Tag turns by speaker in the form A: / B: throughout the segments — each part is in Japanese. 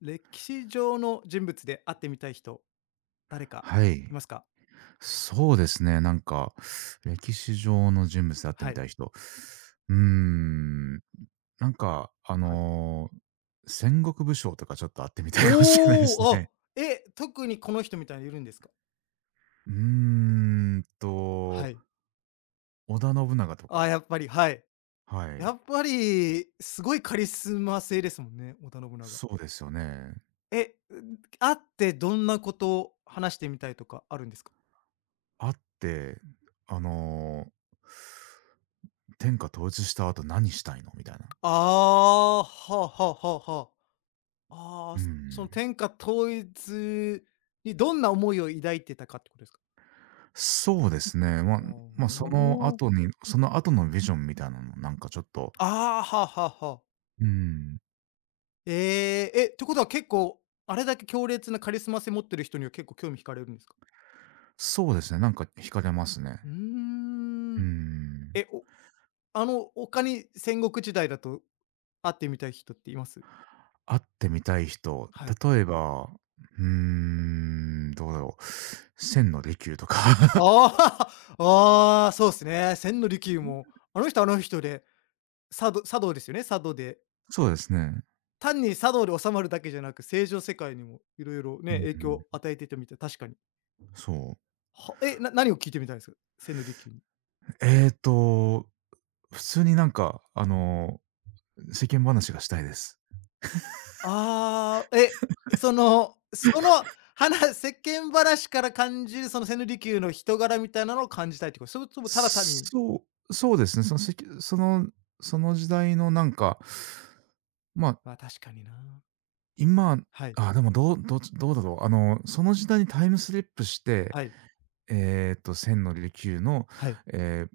A: 歴史上の人物で会ってみたい人、誰か
B: は
A: い
B: い。
A: ますか？
B: そうですね、なんか、歴史上の人物で会って
A: は
B: み
A: い。
B: たい人。うーん、なんか、
A: はい。
B: 戦国武将とかちょっと会ってみたいかもしれないで
A: お
B: す
A: お、あ、
B: ね。
A: え、特にこの人みたいにいるんですか？
B: うーん
A: は
B: と、
A: い。
B: 織田信長と
A: あ
B: か、
A: やっぱり、はい。
B: はい。
A: やっぱり、すごいカリスマ性ですもんね、織田信長。
B: そうですよね。
A: え、ん、会ってどんなことを話してみたいとかあるんですか？
B: 会って、あの、天下統一した後何したいのみたいな。
A: ああー、はあはあはあはあ。ああ、
B: うー
A: その
B: ん。
A: 天下統一にどんな思いを抱いてたかってことですか？
B: そうですね。まあ、
A: あ
B: まあ、その
A: おおー。
B: 後にその後のビジョンみたいなの、なんかちょっと、
A: ああ、はあはあはあ。
B: うん、
A: ええ、え、ってことは結構、あれだけ強烈なカリスマ性持ってる人には結構興味惹かれるんですか？
B: そうですね、なんか惹かれますね。
A: うー
B: う
A: ん。
B: ん。
A: え、おあの、他に戦国時代だと会ってみたい人っています？
B: 会ってみたい人、
A: はい。
B: 例えば、どうだろう、千の利休とか。
A: あ あ、ああ、そうですね。千利休も、あの人はあの人で、茶道茶道ですよね、茶道で。
B: そうですね。
A: 単に茶道で収まるだけじゃなく、政治の世界にもいろいろ
B: う
A: ね、
B: ん
A: 影
B: う
A: 響を
B: ん。
A: 与えていたみたい、確かに。
B: そう。
A: はえ、な何を聞いてみたいですか？千利休に。
B: えっと、普通になんか、世間話がしたいです。
A: ああ、え、その、その、話世間話から感じるその千利休の人柄みたいなのを感じたいってこと？それともただ単に
B: そう、そうですね。そのせきそのその時代のなんか、まあ、
A: まあ、確かにな。
B: 今、
A: はい、
B: あ、でもどうだろう。その時代にタイムスリップして、
A: はい、
B: 千の利休の、
A: はい、
B: え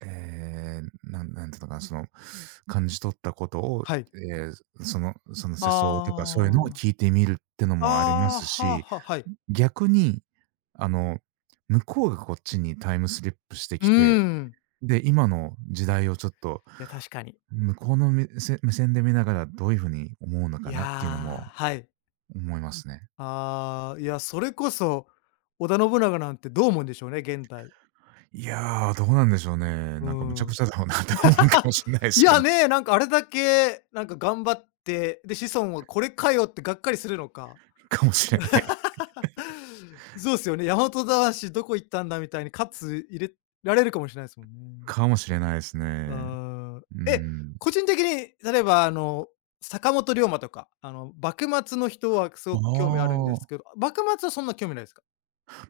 B: え、ええ、なんなんていうのかな、その、感じ取ったことを、
A: はい。
B: えーそのその世相とかそういうのを
A: あ
B: 聞いてみるっての
A: あ、
B: もありま
A: ああ、
B: す
A: はあ
B: し、
A: はあ、はい。
B: 逆に、あの、向こうがこっちにタイムスリップして
A: うー
B: きて
A: ん。
B: で、今の時代をちょっと、
A: いや、確かに。
B: 向こうの目線目線で見ながらどういう風に思うの
A: い
B: かなっていうのも
A: や、はい。
B: 思いますね。
A: ああ、いや、それこそ織田信長なんてどう思うんでしょうね、現代。
B: いや、どうなんでしょうね。
A: うー
B: なんかむちゃく
A: ん。
B: ちゃだろうなって思うか
A: あ、
B: もしれない で
A: い
B: すけ
A: や
B: ど。
A: ね、なんかあれだけ、なんか頑張って、で、子孫はこれかよってがっかりするのか。
B: かもしれない。
A: そうっすよね、大和魂どこ行ったんだみたいに喝入れられるかもしれないですもんね。
B: かもしれないです
A: うー
B: ね。
A: ん。
B: うー
A: え、
B: ん。
A: 個人的に例えばあの、坂本龍馬とか、あの、幕末の人はす
B: あ
A: ごく興味あるんです
B: あ、
A: けど、幕末はそんな興味ないですか？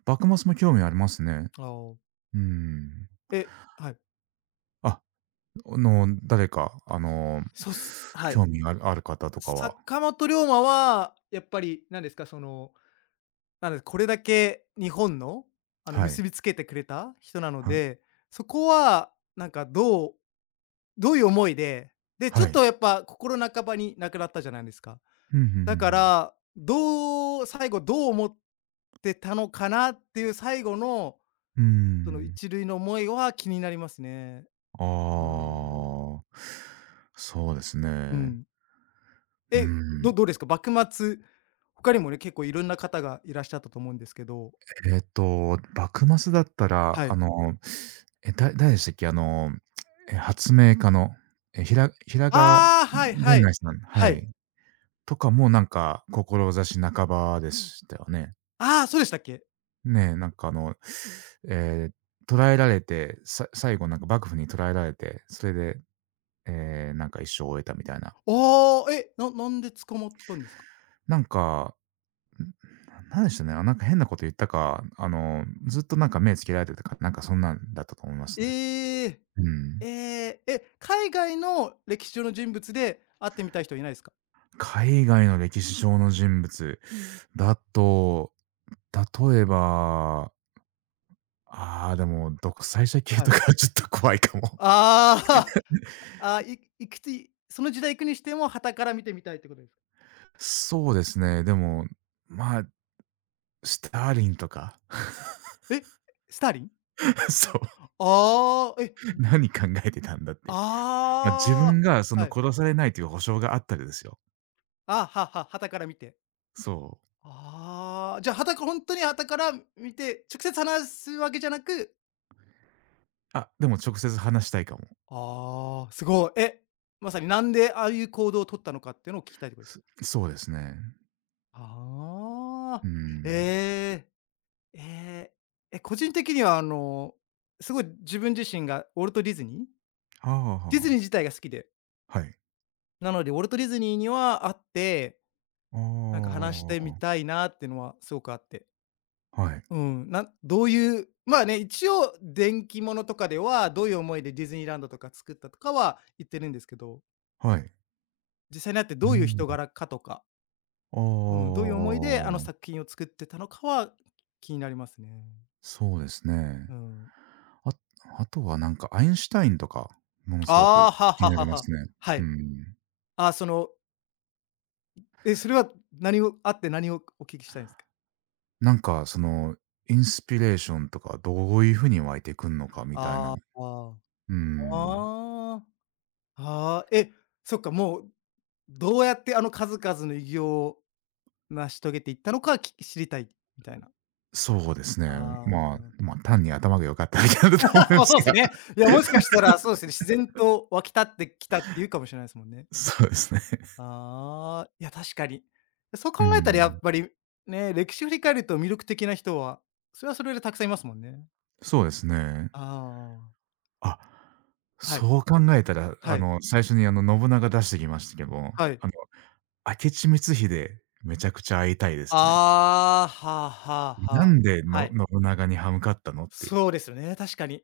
B: 幕末も興味ありますね。
A: ああ。
B: うーん。
A: え、はい。
B: あ、誰か、
A: そうっすはい。
B: 興味があるある方とかは
A: 坂本龍馬はやっぱりなんですか、そのなので、これだけ日本の、あの、
B: は
A: 結
B: い。
A: びつけてくれた人なの
B: は
A: で、そこはなんかどういう思いで、で、ちょ
B: は
A: っ
B: い。
A: とやっぱ心半ばに亡くなったじゃないですか。
B: うん、ふんふんふ
A: だか
B: ん。
A: ら、どう最後どう思ってたのかなっていう最後の、
B: うー
A: その
B: ん。
A: 一塁の思いは気になりますね。うー
B: あ
A: ん。
B: あ、そうです
A: う
B: ね。
A: ん。
B: う
A: え、ど
B: ん。
A: どうですか？幕末、他にもね、結構いろんな方がいらっしゃったと思うんですけど
B: 幕末だったら、
A: はい。
B: え、誰でしたっけ？え、発明家の、え、平賀
A: ああ、はいは
B: 源
A: い。
B: 内さん
A: は
B: は
A: い。
B: い。とかもなんか、志半ばでしたよね。
A: ああ、そうでしたっけ？
B: ねえ、なんかええ、捕らえられて、最後なんか幕府に捕らえられて、それで、えなんか一生を終えたみたいな。
A: おー、え、なんで捕まったんですか？
B: なんかなんでしょうね、あ、なんか変なこと言ったか、ずっとなんか目つけられてたか、なんかそんなんだったと思います
A: え
B: ね。
A: え。
B: うん。
A: ええ、え、海外の歴史上の人物で会ってみたい人はいないですか？
B: 海外の歴史上の人物だと、例えば、ああ、でも独裁者系
A: は
B: と
A: い。
B: かはちょっと怖いかも。
A: ああ、ああ、いいくついその時代行くにしても、旗から見てみたいってことですか？
B: そうですね、でも、まあ、スターリンとか、
A: え、スターリン？
B: そう、
A: ああ、え、
B: 何考えてたんだって。まあ、自
A: あ
B: 分がそ
A: あ、
B: の
A: はい。
B: 殺されないという保証があったりですよ。
A: あ、はは、旗から見て。
B: そう。
A: ああ、じゃあ、傍かほんとに旗から見て、直接話すわけじゃなく
B: あ、でも直接話したいかも。
A: ああ、すごい。え、まさになんでああいう行動を取ったのかっていうのを聞きたいところです。
B: そうですね。
A: あ
B: う
A: あ、
B: ん。
A: ええ、ええ、え、個人的にはあの、すごい自分自身がウォルト・ディズニー
B: はあはあは
A: ディズニー
B: あ。
A: 自体が好きで、
B: はい。
A: なのでウォルト・ディズニーには会って、
B: あ
A: なんか話してみ
B: あ、
A: たいなっていうのはすごくあって。
B: はい。
A: うん、どういう、まあね、一応電気ものとかでは、どういう思いでディズニーランドとか作ったとかは言ってるんですけど、
B: はい。
A: 実際に会って
B: う
A: どういう
B: ん。
A: 人柄かとかうん、どう
B: ああ
A: いう思いであの作品を作ってたのかは気になりますね。
B: そうですね。
A: うん。
B: ああとはなんかアインシュタインとか、ものすご
A: あ
B: く
A: あ、は
B: 気に
A: は
B: なり
A: は
B: ま
A: は。
B: すね。
A: は
B: う
A: い。
B: ん。
A: あ、その、え、それは何をあって何をお聞きしたいんですか？
B: なんかその、インスピレーションとかどういうふうに湧いてくんのかみたいな。
A: ああ。
B: うん。
A: ああ、ああ、え、そっか、もうどうやってあの数々の偉業を成し遂げていったのか、知りたいみたいな。
B: そうですね。
A: あ
B: まあ、
A: あ。
B: まあ、単に頭が良かっただけなだと思い ま
A: ま、
B: す
A: そうです
B: が。
A: ね。いや、もしか したらそうですね、自然と湧き立ってきたっていうかもしれないですもんね。
B: そうですね。
A: ああ、いや、確かに。そう
B: う
A: 考えたらや
B: ん。
A: っぱり、ね、歴史振り返ると魅力的な人は、それはそれでたくさんいますもんね。
B: そうですね。
A: ああ。
B: あ、
A: はい。
B: そう考えたら、
A: はい。
B: 最初に、信長出してきましたけど、あの、
A: はい。
B: 明智光秀、めちゃくちゃ会いたいですね。
A: ああ、はあはあは
B: な
A: あ。
B: んで、
A: は
B: の
A: い。
B: 信長に歯向かったのっていう。
A: そうですよね、確かに。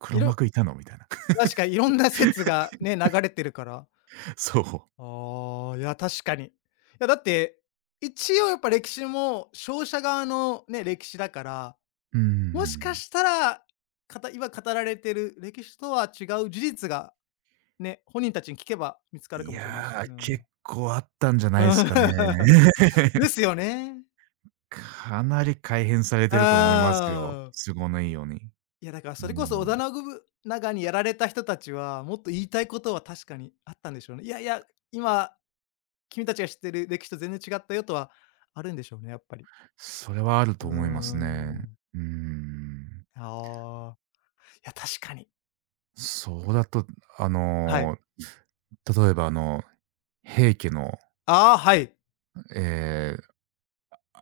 B: 黒
A: いろ
B: 幕いたのみたいな。
A: 確かにいろんな説がね、流れてるから。
B: そう。
A: ああ、いや、確かに。いや、だって、一応やっぱ歴史も勝者側のね、歴史だから
B: う
A: もしか
B: ん。
A: したら、今語られてる歴史とは違う事実が、ね、本人たちに聞けば見つかる
B: い
A: かもしれないし、
B: や
A: う
B: ー、
A: ん。
B: 結構あったんじゃ な
A: う
B: いです
A: ん
B: かね。
A: です よね。
B: かなり改変されてると思いますよ、
A: ああ、
B: 都合のいいように。
A: いやだから
B: う
A: それこそ織田
B: ん。
A: 信長にやられた人たちは、もっと言いたいことは確かにあったんでしょうね。いやいや、今、君たちが知ってる歴史と全然違ったよとはあるんでしょうね、やっぱり。
B: それはある
A: う
B: と
A: ー
B: 思いますね。
A: ん。
B: うん。
A: ああ、いや確かに。
B: そうだと、あ
A: はい。
B: のー、例えば、平家の、
A: ああ、はい。
B: えー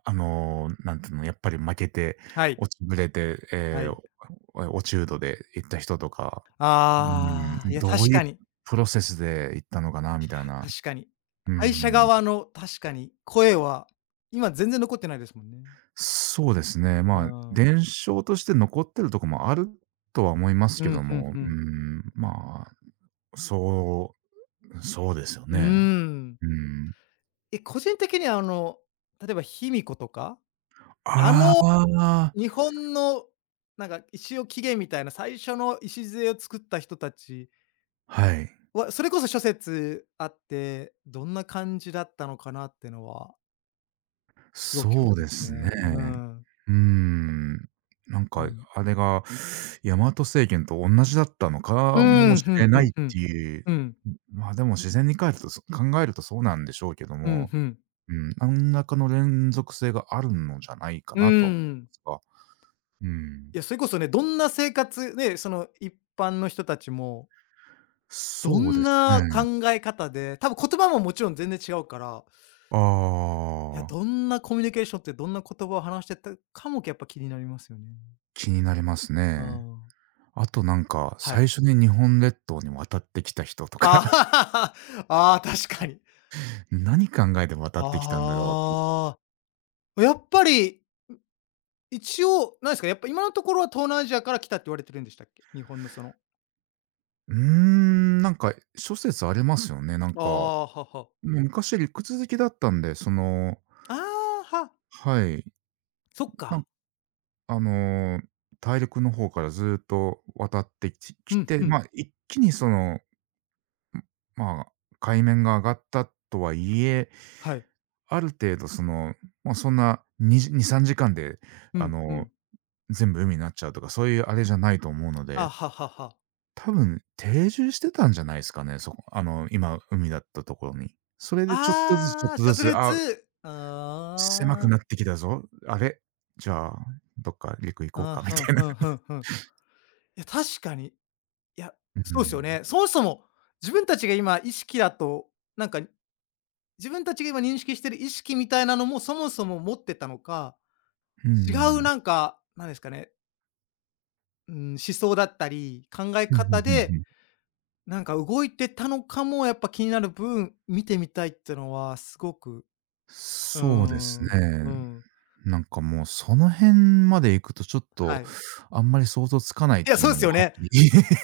B: なんていうの、やっぱり負けて、
A: はい。
B: 落ちぶれて、
A: は
B: ええ、
A: い。
B: 落人で行った人とか、う
A: ああ、い
B: ん、
A: や、
B: どう
A: 確
B: い
A: か
B: う
A: に。
B: プロセスで行ったのかなみ
A: い
B: たい
A: や、
B: な。
A: 確かに。
B: う
A: 会社
B: ん
A: 側の確かに、声は、今全然残ってないですもんね。
B: そうですね、
A: うー
B: まあ、
A: ん。
B: 伝承として残ってるとこもあるとは思います
A: う
B: け
A: ん、
B: ど
A: ふん
B: も、
A: ふ
B: う
A: ん。
B: ん、まあ、そそうですよ
A: うー
B: ね。
A: ん。
B: うん。
A: え、個人的にはあの、例えば卑弥呼とか、あ
B: あ
A: の
B: あ、
A: 日本のなんか石を起源みたいな最初の礎を作った人たち
B: はい。
A: は、それこそ諸説あって、どんな感じだったのかなってのは、すごく興味
B: そ
A: あ
B: う
A: り
B: で
A: ますね。
B: すね。
A: うん。
B: うーん。なん
A: う
B: か、
A: ん。
B: あれが大和政権と同じだったの
A: う
B: かも
A: ん、
B: し
A: ふん
B: れ
A: ふ
B: ない
A: ん
B: っ
A: ふん。
B: ていう、
A: うん。
B: まあ、でも自然にかえると考えるとそうなんでしょうけど
A: うん、
B: も、
A: うん。
B: うん、何らかの連続性があるのじゃないか
A: うー
B: なと
A: ん。
B: は、うん。
A: いや、それこそね、どんな生活ね、その一般の人たちも、ど
B: そうで
A: ん
B: す
A: な
B: ね。
A: 考え方で、多分言葉ももちろん全然違うから、いや、
B: ああ、
A: どんなコミュニケーションってどんな言葉を話してたかもやっぱ気になりますよね。
B: 気になります
A: う
B: ね。
A: ん。
B: あとなんか、
A: はい。
B: 最初に日本列島に渡ってきた人と か、
A: ああ、あー確かに。
B: 何考えて渡ってきたんだろうって
A: ああ。やっぱり、一応、何ですか、やっぱ今のところは東南アジアから来たって言われてるんでしたっけ？日本のその
B: ーん、なんか諸説ありまうん。すよね。なん
A: あ
B: か、も
A: あ、はは。
B: う昔陸続きだったんで、その
A: ああ、は。
B: はい、
A: そっ
B: なん
A: か。
B: あの、大陸の方からずっと渡ってき
A: う
B: き
A: ん、
B: て、
A: うん。
B: ま、あ一気にその、まあ、海面が上がったとはいえ、
A: はい。
B: ある程度その、まあ、そんなに時2、3時間で
A: う
B: あ
A: んう
B: の、
A: ん。
B: 全部海になっちゃうとか、そういうあれじゃないと思うの
A: あ、
B: で。
A: ははは。
B: 多分定住してたんじゃないですかね、そこあの、今海だったところに。それでちょっとずつちょっ
A: ああ、
B: と
A: シ
B: ず
A: ャト
B: つ、
A: レー
B: あ、
A: ツ。
B: 狭く
A: あ
B: なってきたぞ。あれ、じゃあ、どっか陸行こう
A: あ、あ、
B: かみ
A: ふん
B: たいな。
A: ふんふんふん。いや、確かに。いや、
B: う
A: そうすよ
B: ん。
A: ね。そもそも、自分たちが今意識だと、なんか、自分たちが今認識してる意識みたいなのも、そもそも持ってたのか、
B: うんう
A: 違う
B: ん。
A: なんか、なんですかね、うーん、思想だったり、考え
B: ふんふん
A: 方
B: ふんふ
A: で、
B: ん。
A: なんか動いてたのかもやっぱ気になる分、見てみたいってのはすごくうー
B: そうです
A: ん、
B: ね。
A: うん、
B: なんかもうその辺まで行くとちょっと、
A: はい。
B: あんまり想像つかないっ
A: いや、
B: ていう
A: そう
B: の
A: で
B: も
A: すよ
B: はっ
A: ね。
B: きり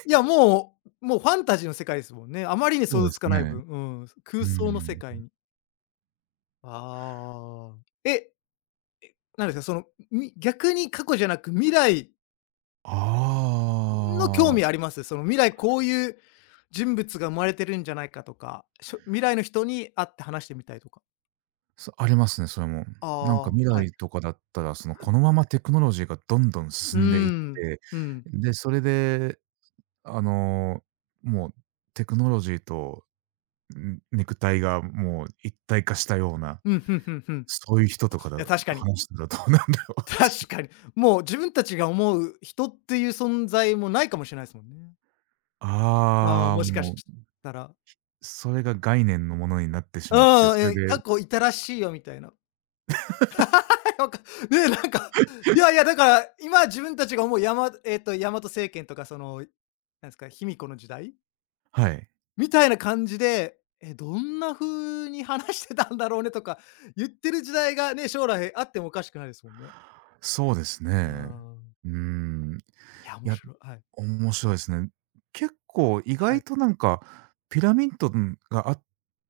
A: いや、もうファンタジーの世界ですもんね。あまりに
B: そ
A: 想
B: う
A: 像
B: で
A: つ
B: す
A: かない
B: ね。
A: 分、うん、
B: うー
A: 空想の世界
B: ん。
A: に。ああ。え、なんですか、その、逆に過去じゃなく未来の興
B: ああ。
A: 味あります？その未来こういう人物が生まれてるんじゃないかとか、未来の人に会って話してみたいとか。
B: そありますね、それも。
A: あ
B: なんか
A: あ、
B: 未
A: はい、
B: 来とかだったら、その、
A: は
B: この
A: い。
B: ままテクノロジーがどんどん
A: うー
B: 進んでいっ
A: ん、
B: て、
A: うん。
B: で、それで、あの、もうテクノロジーと、ん、肉体がもう一体化したような、
A: うん、ふんふんふん。い
B: そういう人とかだ
A: や、確かに。
B: 話したらどうなんだろうってい
A: 確
B: う。
A: かに。もう自分たちが思う人っていう存在もないかもしれないですもんね。ああ、
B: ああ、
A: もしかし
B: もう、
A: たら。
B: それが概念のものになってし
A: う
B: まって、
A: ん
B: それ
A: え
B: で
A: 過去いたらしいよみたいな。なんか、ね、なんか、いやいや、だから、今自分たちが思う山えっと、大和政権とかその、なんですか、卑弥呼の時代
B: はい。
A: みたいな感じで、どんな風に話してたんだろうねとか、言ってる時代がね、将来あってもおかしくないですもんね。
B: そうです
A: う
B: ね。
A: ん。
B: うーん。
A: いや、
B: い
A: 面
B: や
A: 白い。はい。
B: 面白いですね。結構意
A: は
B: 外
A: い。
B: となんか、ピラミッドがあっ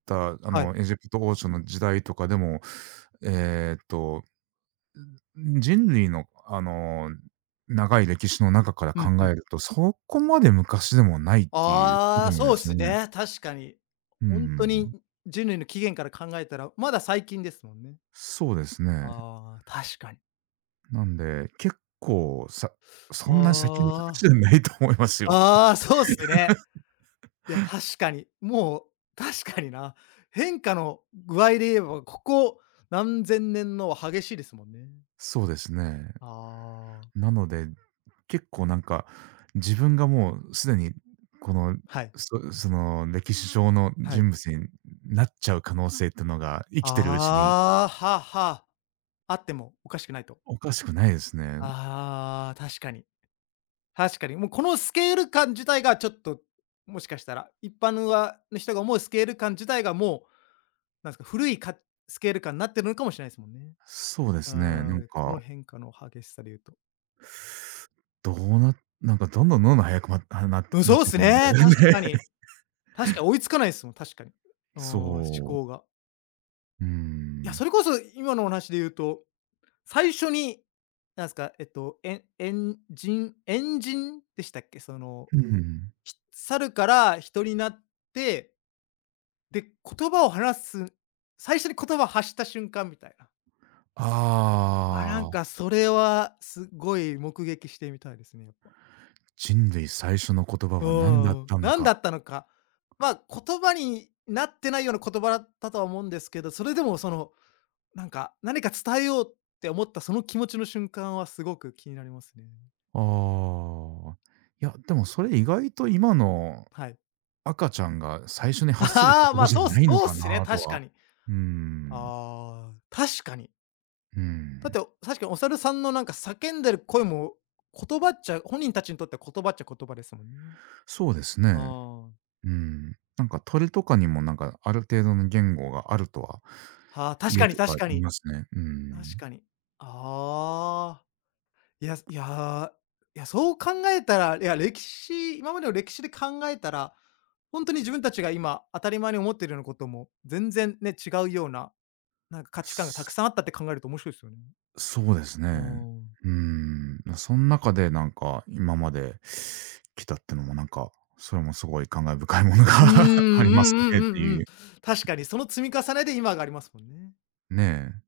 B: た、
A: はい。
B: エジプト王朝の時代とかでも、えっと、人類の、長い歴史の中から
A: うん
B: 考
A: うん。
B: えると、そこまで昔でもないっていうこ
A: あ
B: と
A: あ、
B: なん
A: そ
B: で
A: うで
B: すよ
A: す
B: ね。
A: ね、確かに。
B: う
A: 本当に
B: ん。
A: 人類の起源から考えたら、まだ最近ですもんね。
B: そうですね。
A: ああ、確かに。
B: なんで、結構、そんな先の話じ
A: あ
B: ゃないと思います
A: あ。
B: よ。
A: ああ、そうっすね。いや、確かに。もう、確かにな。変化の具合で言えば、ここ何千年のは激しいですもんね。
B: そうですね。
A: ああ、
B: なので、結構なんか、自分がもうすでにこの、
A: はい、
B: その歴史上の
A: はい。
B: 人物になっちゃう可能性ってのが、生きてるうちに
A: ああ、はあはあ。あってもおかしくないと。
B: おかしくないですね。
A: ああ、確かに。確かに。もうこのスケール感自体がちょっと、もしかしたら、一般の人が思うスケール感自体がもう、なんですか、古いかスケール感になってるのかもしれないですもんね。
B: そうですね、
A: あ
B: なん
A: あ、この
B: か、
A: 変化の激しさで言うと。
B: どうななんかどんどん早くまあ、
A: うん、
B: なっ
A: そうっ
B: て
A: す
B: るんで、
A: ね、確 か
B: ね。
A: に。確かに追いつかないですもん、確かに。うーん、
B: そ
A: 思考
B: う。
A: が。
B: うー
A: いや、
B: ん。
A: それこそ今のお話で言うと、最初に、なんすか、エンジンでしたっけ？その、
B: うん。
A: 猿から人になって、で、言葉を話す最初に言葉を発した瞬間みたいな。わ、なん
B: ああ、
A: かそれはすごい目撃してみたいですね、やっぱ。
B: 人類最初の言葉
A: う
B: は何だっ
A: ん、
B: たの
A: なんだ
B: か。
A: ったのか。まあ、言葉になってないような言葉だったとは思うんですけど、それでもその、なんか、何か伝えようって思ったその気持ちの瞬間はすごく気になりますね。
B: ああ。いや、でもそれ意外と今の
A: はい。
B: 赤ちゃんが最初に発する
A: ああ、
B: 言
A: ま
B: 葉
A: あ、
B: じゃ
A: そうっす
B: ないの
A: そうっ
B: か
A: すね、
B: なと
A: 確
B: は。
A: かに。
B: うーん、
A: ああ、確かに。
B: う
A: だって、
B: ん。
A: 確かにお猿さんのなんか叫んでる声も、言葉っちゃ本人たちにとっては言葉っちゃ言葉ですもんね。
B: そうですね。
A: ああ、
B: うん。なんか鳥とかにもなんかある程度の言語があるとは
A: はあ、確
B: 言
A: か
B: う
A: に
B: と
A: 確
B: か
A: か
B: 言い
A: に。
B: ますね。う
A: 確
B: ん。
A: かに。ああ。いや、いや、いや、そう考えたら、いや、今までの歴史で考えたら、ほんとに自分たちが今当たり前に思っているようなことも、全然ね、違うような、なんか価値観がたくさんあったって考えると面白いですよね。
B: そうです
A: うー
B: ね。
A: ん。
B: うん。まそん中でなんか今まで来たってのもなんか、それもすごい感慨深いものが
A: うーん、う
B: あり
A: ん
B: ます
A: うん
B: ねっ
A: う
B: て
A: んう
B: い
A: ん。
B: う。
A: 確かにその積み重ねで今がありますもんね。
B: ね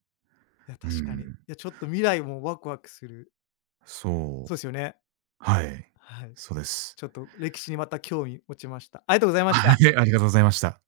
A: いや、
B: え。う
A: 確かに。い
B: ん。
A: や、ちょっと未来もワクワクする。
B: そう。
A: そうですよね。
B: はい。
A: はい。
B: そうです。
A: ちょっと歴史にまた興味持ちました。ありがとうございまし
B: は
A: た。
B: い、ありがとうございました。